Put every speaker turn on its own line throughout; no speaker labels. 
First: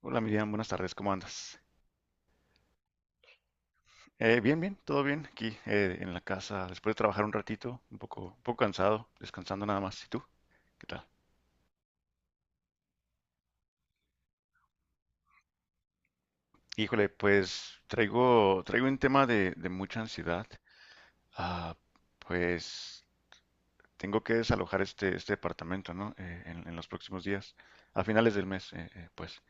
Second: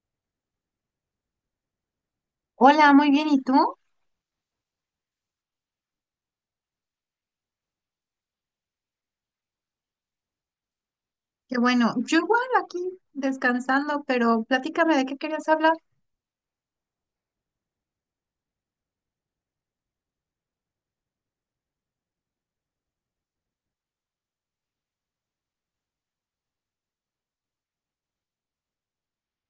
Hola Miriam, buenas tardes, ¿cómo andas?
Hola, muy bien. ¿Y tú?
Bien, bien, todo bien aquí en la casa, después de trabajar un ratito, un poco cansado, descansando nada más. ¿Y tú? ¿Qué tal?
Qué bueno. Yo igual aquí descansando, pero platícame de qué querías hablar.
Híjole, pues traigo un tema de mucha ansiedad. Ah, pues tengo que desalojar este departamento, ¿no? En los próximos días, a finales del mes, pues.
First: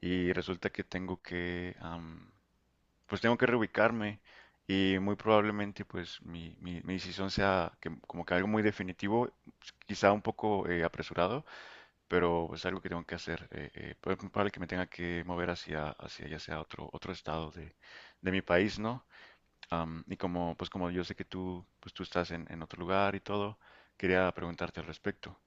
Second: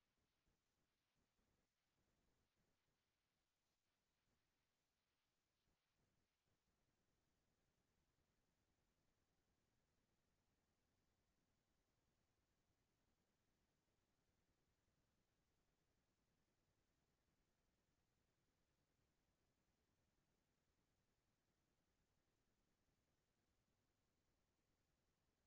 Y resulta que tengo que, pues tengo que reubicarme y muy probablemente pues mi decisión sea como que algo muy definitivo, quizá un poco apresurado, pero es algo que tengo que hacer. Pero es muy probable que me tenga que mover hacia ya sea otro estado de mi país, ¿no? Y como pues como yo sé que tú pues tú estás en otro lugar y todo, quería preguntarte al respecto.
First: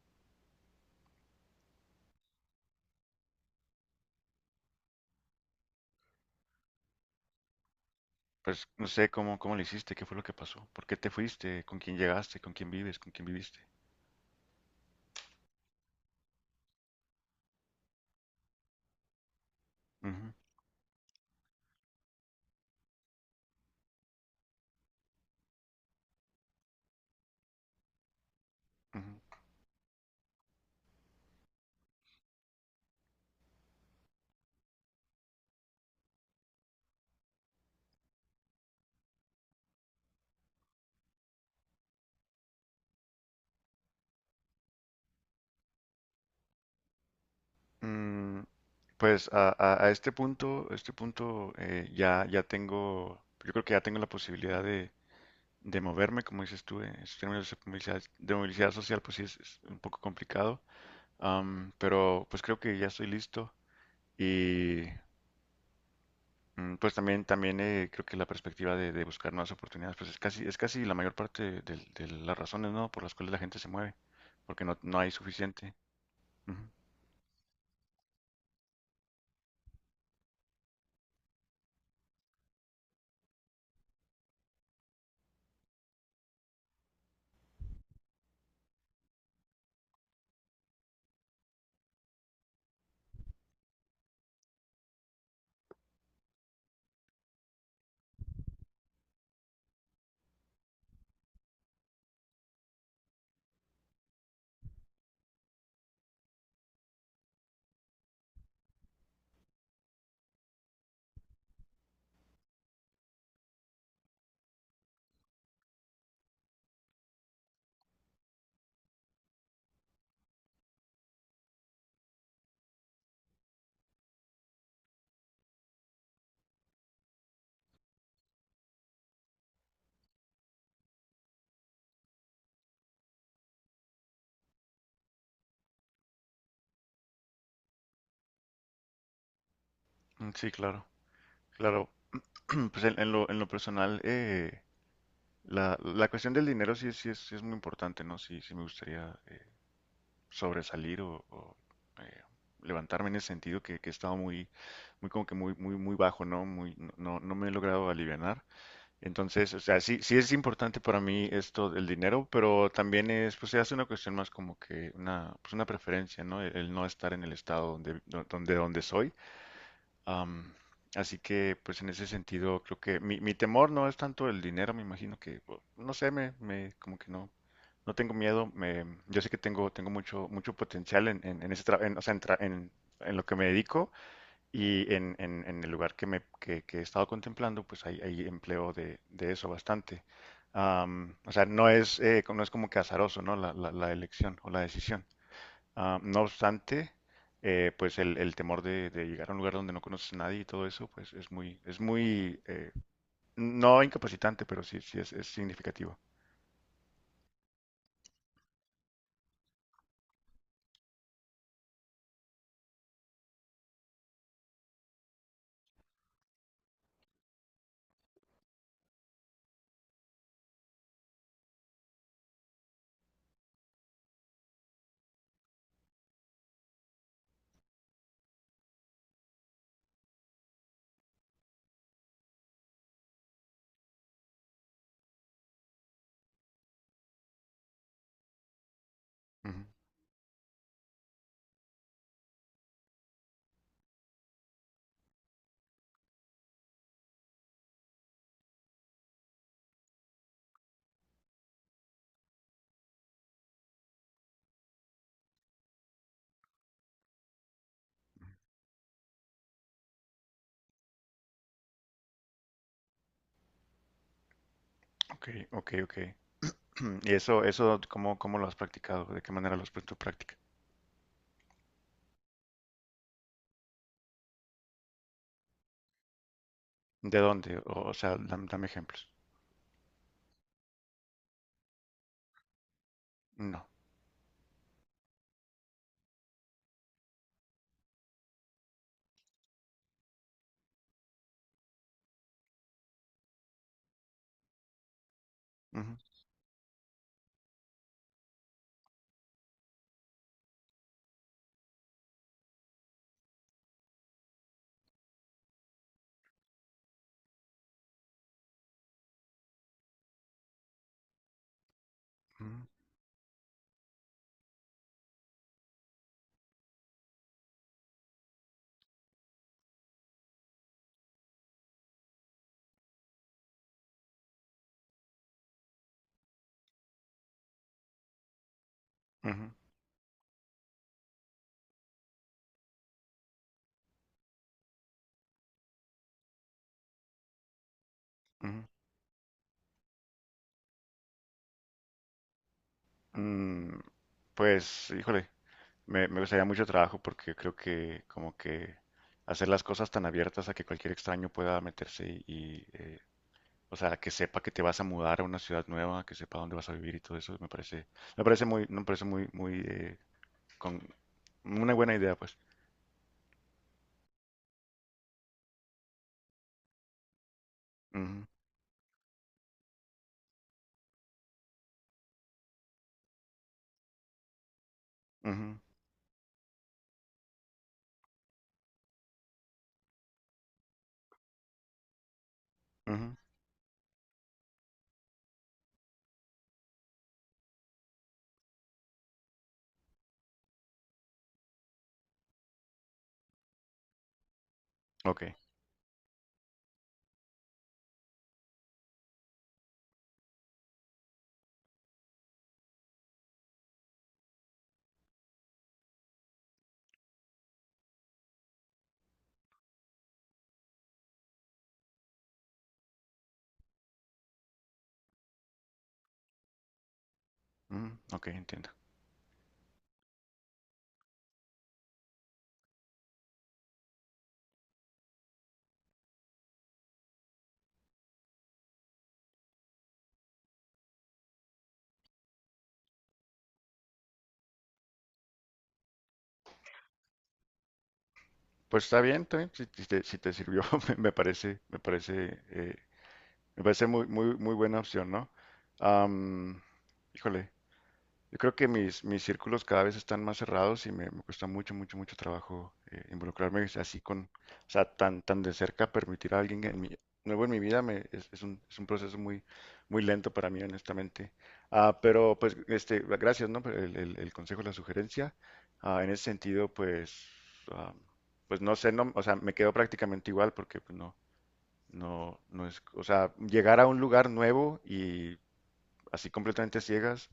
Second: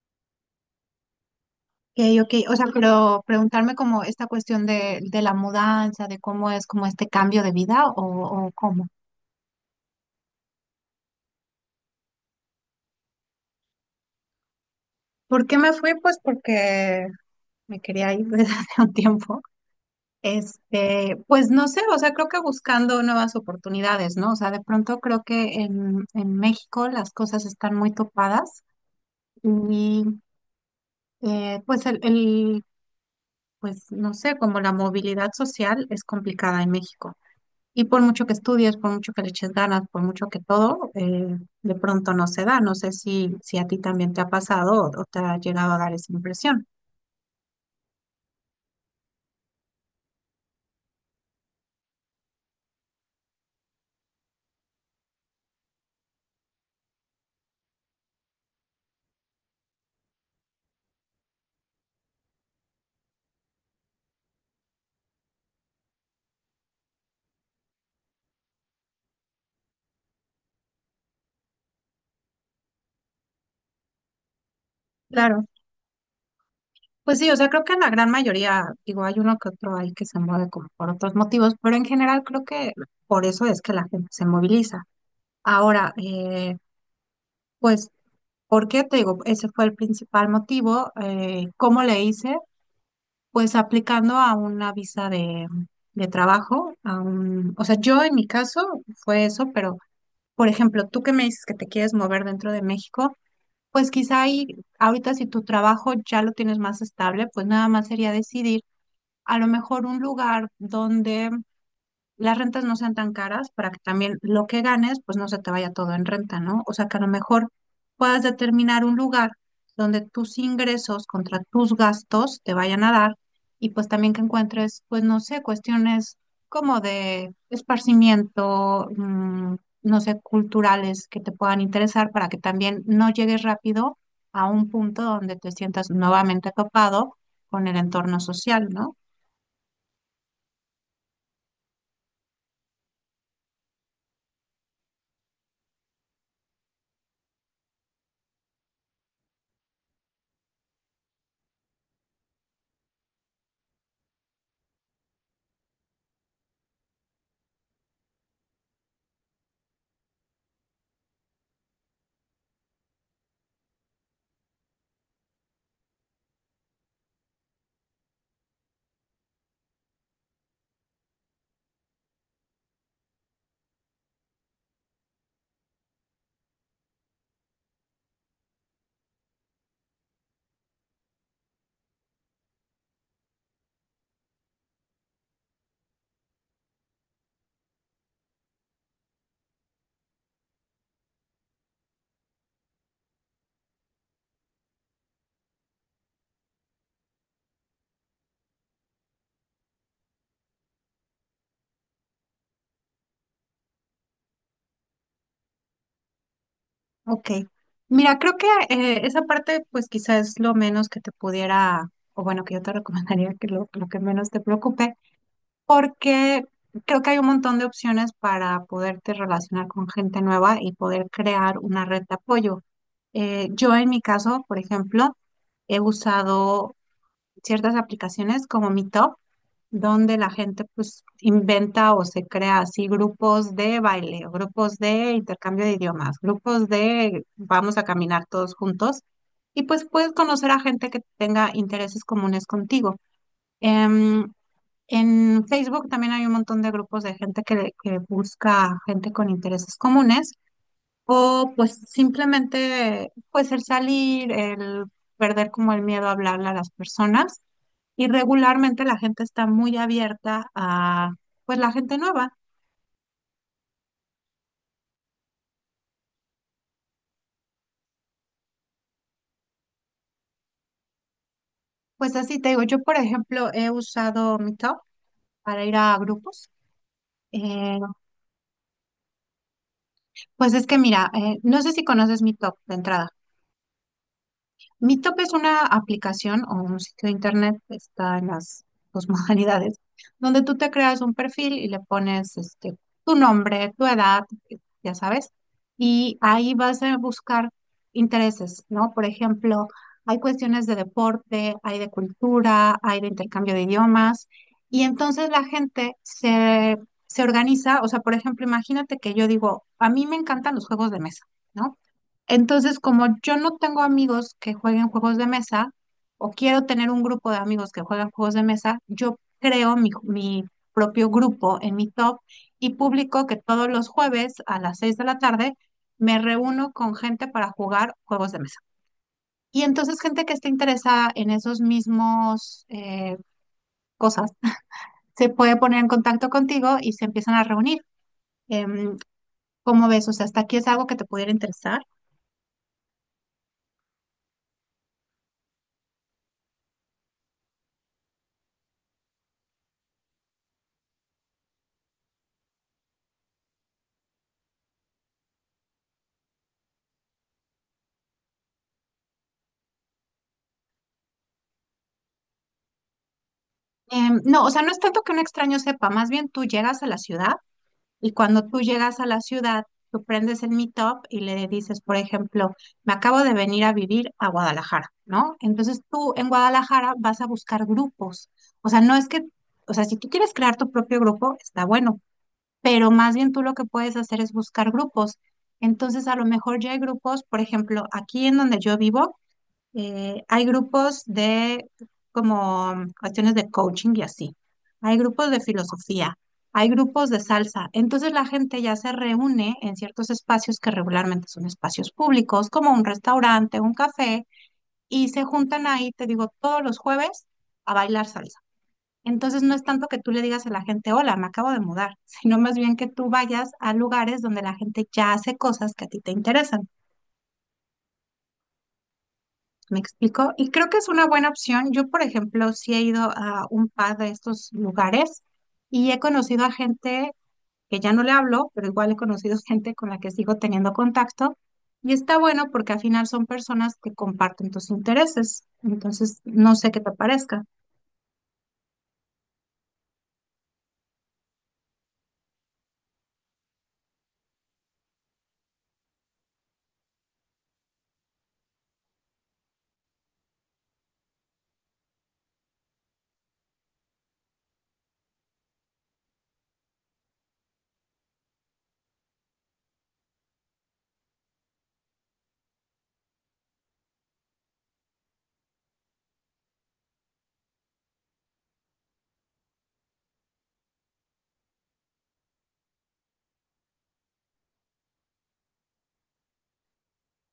Ok, ok. O sea, pero preguntarme como esta cuestión de la mudanza, de cómo es como este cambio de vida o
Pues no
cómo.
sé cómo lo hiciste, qué fue lo que pasó, por qué te fuiste, con quién llegaste, con quién vives, con quién viviste.
¿Por qué me fui? Pues porque me quería ir desde hace un tiempo.
Ujú,
Este, pues no sé, o sea, creo que buscando nuevas oportunidades, ¿no? O sea, de pronto creo que en México las cosas están muy topadas
ujú.
y pues el pues no sé, como la movilidad social es complicada en México. Y por mucho que estudies, por mucho que le eches ganas, por mucho que todo, de pronto no se da. No sé si a ti también te ha pasado o te ha llegado a dar esa impresión.
Mm, pues a este punto ya tengo, yo creo que ya tengo la posibilidad de moverme, como dices tú, en esos términos de movilidad social, pues sí es un poco complicado. Pero pues creo que ya estoy listo y pues también, también creo que la perspectiva de buscar nuevas oportunidades, pues es casi la mayor parte de las razones, ¿no? Por las cuales la gente se mueve, porque no hay
Claro,
suficiente. Ujú.
pues sí, o sea, creo que la gran mayoría, digo, hay uno que otro ahí que se mueve como por otros motivos, pero en general creo que por eso es que la gente se moviliza. Ahora, pues, ¿por qué? Te digo, ese fue el principal motivo. ¿Cómo le hice? Pues aplicando a una visa de trabajo. O sea, yo en mi caso fue eso, pero por ejemplo, tú que me dices que te quieres mover dentro de México, pues quizá ahí, ahorita si tu trabajo ya lo tienes más estable, pues nada más sería decidir a lo mejor un lugar donde las rentas no sean tan caras para que también lo que ganes, pues no se te vaya todo en renta, ¿no? O sea, que a lo mejor puedas determinar un lugar donde tus ingresos contra tus gastos te vayan a dar y pues también que encuentres, pues no sé, cuestiones como de esparcimiento, no sé, culturales que te puedan interesar para que también no llegues rápido a un punto donde te sientas nuevamente topado con el entorno social, ¿no?
Mm, sí, claro, claro. Pues en lo personal, la, la cuestión del dinero sí, sí es muy importante, ¿no? Sí, sí me gustaría sobresalir eh, levantarme en ese sentido que he estado muy, muy como que muy, muy, muy bajo, ¿no? Muy, no, no no me he logrado alivianar. Entonces, o sea, sí, sí es importante para mí esto del dinero, pero también es, pues se hace una cuestión más como que una, pues una preferencia, ¿no? El No estar en el estado donde soy. Am, Así que, pues en ese sentido, creo que mi temor no es tanto el dinero, me imagino no sé, como que no, no tengo miedo. Yo sé que tengo, tengo mucho, mucho potencial en ese o sea, en lo que me dedico y en el lugar que he estado contemplando, pues hay empleo de eso bastante. O sea, no es, no es como que azaroso, ¿no? La elección o la decisión. Ah, no obstante, pues el temor de llegar a un lugar donde no conoces a nadie y todo eso, pues es muy, no incapacitante, pero sí, sí es significativo.
Ok. Mira, creo que esa parte, pues quizás es lo menos que te pudiera, o bueno, que yo te recomendaría que lo que menos te preocupe, porque creo que hay un montón de opciones para poderte relacionar con gente nueva y poder crear una red de apoyo. Yo en mi caso, por ejemplo, he usado ciertas aplicaciones como Meetup, donde la gente pues inventa o se crea así grupos de baile, o grupos de intercambio de idiomas, grupos de vamos a caminar todos juntos
Ujú.
y pues puedes conocer a gente que tenga intereses comunes contigo. Em, en Facebook también hay un montón de grupos de gente que busca gente con intereses comunes. O pues simplemente, pues el salir, el perder como el miedo a hablarle a las personas. Y regularmente la gente está muy abierta a, pues la gente nueva.
Ok, ok, ok. ¿Y eso cómo, cómo lo has practicado? ¿De qué manera lo has puesto en práctica?
Pues así te digo, yo por ejemplo he usado Meetup para ir a grupos.
¿De dónde?
Eh,
O sea, dame ejemplos.
pues es que mira, no sé si conoces Meetup de entrada.
No.
Meetup es una aplicación o un sitio de internet, está en las dos modalidades, donde tú te creas un perfil y le pones tu nombre, tu edad, ya sabes,
Ujú,
y ahí vas a buscar intereses, ¿no? Por ejemplo, hay cuestiones de deporte, hay de cultura, hay de intercambio de idiomas, y entonces la gente se organiza, o sea, por ejemplo, imagínate que yo digo, a mí me encantan los juegos de mesa, ¿no?
ujú,
Entonces, como yo no tengo amigos que jueguen juegos de mesa, o quiero tener un grupo de amigos que juegan juegos de mesa, yo creo mi propio grupo en mi top y publico que todos los jueves a las 6 de la tarde me reúno con gente para jugar juegos de mesa.
ujú,
Y entonces gente que esté interesada en esos mismos cosas se puede poner en contacto contigo y se empiezan a reunir.
ujú.
Em, ¿Cómo ves? O sea, ¿hasta aquí es algo que te pudiera interesar?
Mm, pues, híjole. Me gustaría mucho trabajo porque creo que como que hacer las cosas tan abiertas a que cualquier extraño pueda meterse o sea, que sepa que te vas a mudar a una ciudad nueva, que sepa dónde vas a vivir y todo eso, me parece muy, muy, con una buena idea, pues.
No, o sea, no es tanto que un extraño sepa, más bien tú llegas a la ciudad y
Ujú,
cuando tú llegas a la ciudad, tú prendes el Meetup y le dices, por ejemplo, me acabo de venir a vivir a Guadalajara, ¿no?
ujú,
Entonces tú en Guadalajara vas a buscar grupos. O sea, no es que, o sea, si tú quieres crear tu propio grupo, está bueno, pero
ujú.
más bien tú lo que puedes hacer es buscar grupos. Entonces, a lo mejor ya hay grupos, por ejemplo, aquí en donde yo vivo, hay grupos de como cuestiones de coaching y así. Hay
Ok,
grupos de filosofía, hay grupos de salsa. Entonces la gente ya se reúne en ciertos espacios que regularmente son espacios públicos, como un restaurante, un café, y se juntan ahí, te digo, todos los jueves a bailar salsa. Entonces no es tanto que tú le digas a la gente, hola, me acabo de mudar, sino más bien que tú vayas a lugares donde la gente ya hace cosas que a ti te interesan.
ujú, ok, entiendo.
¿Me explico? Y creo que es una buena opción. Yo, por ejemplo, sí he ido a un par de estos lugares y he conocido a gente que ya no le hablo, pero igual he conocido gente con la que sigo teniendo contacto. Y está bueno porque al final son personas que comparten tus intereses. Entonces, no sé qué te parezca.
Pues está bien, si, si te sirvió, me parece, me parece, me parece muy, muy, muy buena opción, ¿no? Am, Híjole, yo creo que mis círculos cada vez están más cerrados y me cuesta mucho, mucho, mucho trabajo involucrarme así con, o sea, tan, tan de cerca, permitir a alguien en nuevo en mi vida me, es un proceso muy, muy lento para mí, honestamente. Ah, pero pues, este, gracias, ¿no? Por el consejo, la sugerencia. Ah, en ese sentido, pues, ah, pues no sé, no, o sea, me quedo prácticamente igual porque pues, no, no, no es, o sea, llegar a un lugar nuevo así completamente a ciegas,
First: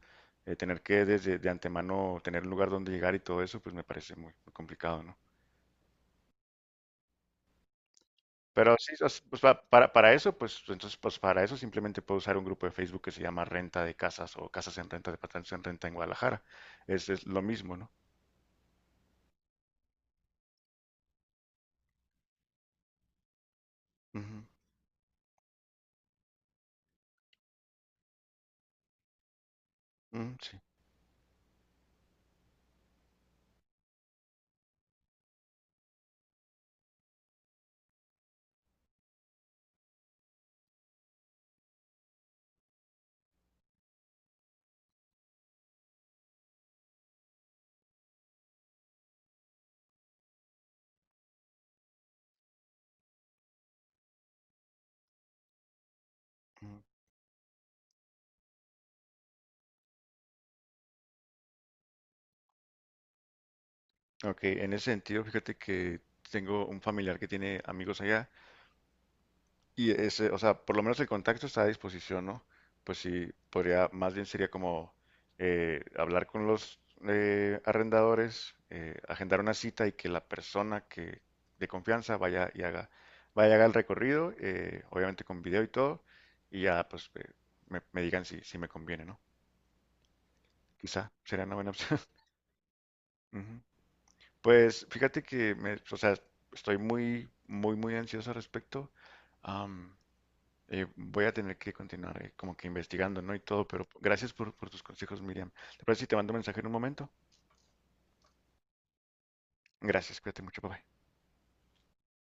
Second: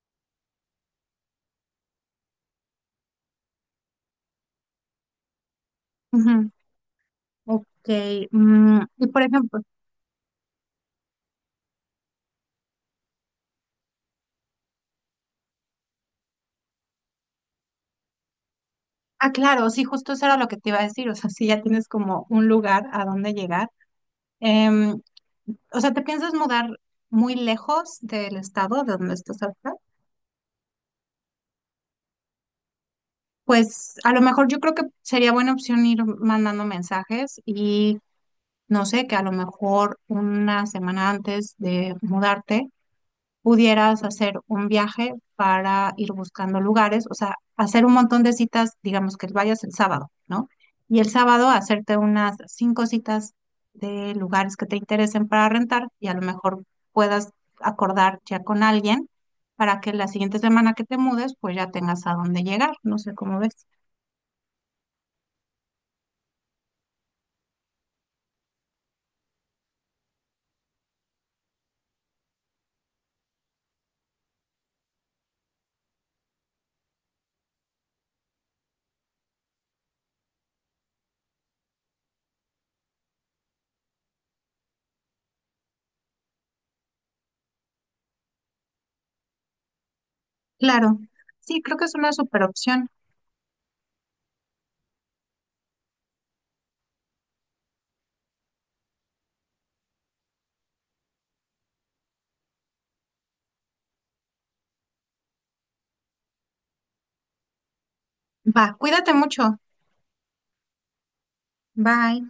tener que desde de antemano tener un lugar donde llegar y todo eso, pues me parece muy, muy complicado, ¿no?
Ujú. Ok.
Pero sí,
Y por
pues
ejemplo,
para eso, pues entonces, pues para eso simplemente puedo usar un grupo de Facebook que se llama Renta de Casas o Casas en Renta, Departamentos en Renta en Guadalajara. Es lo mismo, ¿no?
ah, claro, sí, justo eso era lo que te iba a decir, o sea, si ya tienes como un lugar a donde llegar.
Ujú,
Em, o sea, ¿te piensas mudar muy lejos del estado de donde estás ahorita?
ujú, sí.
Pues a lo mejor yo creo que sería buena opción ir mandando mensajes y no sé, que a lo mejor una semana antes de mudarte pudieras hacer un viaje para ir buscando lugares, o sea, hacer un montón de citas, digamos que vayas el sábado, ¿no? Y el sábado hacerte unas cinco citas de lugares que te interesen para rentar y a lo mejor
Ujú.
puedas acordar ya con alguien para que la siguiente semana que te mudes, pues ya tengas a dónde llegar, no sé cómo ves.
Ok, en ese sentido, fíjate que tengo un familiar que tiene amigos allá. Y ese, o sea, por lo menos el contacto está a disposición, ¿no? Pues sí, podría, más bien sería como hablar con los arrendadores, agendar una cita y que la persona que de confianza vaya y haga el recorrido, obviamente con video y todo, y ya pues me digan si, si me conviene, ¿no?
Claro,
Quizá sería una
sí,
buena
creo que es
opción.
una super opción.
Ujú. Pues fíjate que me, o sea, estoy muy, muy, muy ansioso al respecto. Am, Voy a tener que continuar como que investigando, ¿no? Y todo, pero gracias por tus consejos, Miriam. ¿Te parece si te mando un mensaje en un momento?
Va, cuídate mucho.
Gracias, cuídate mucho, papá.
Bye.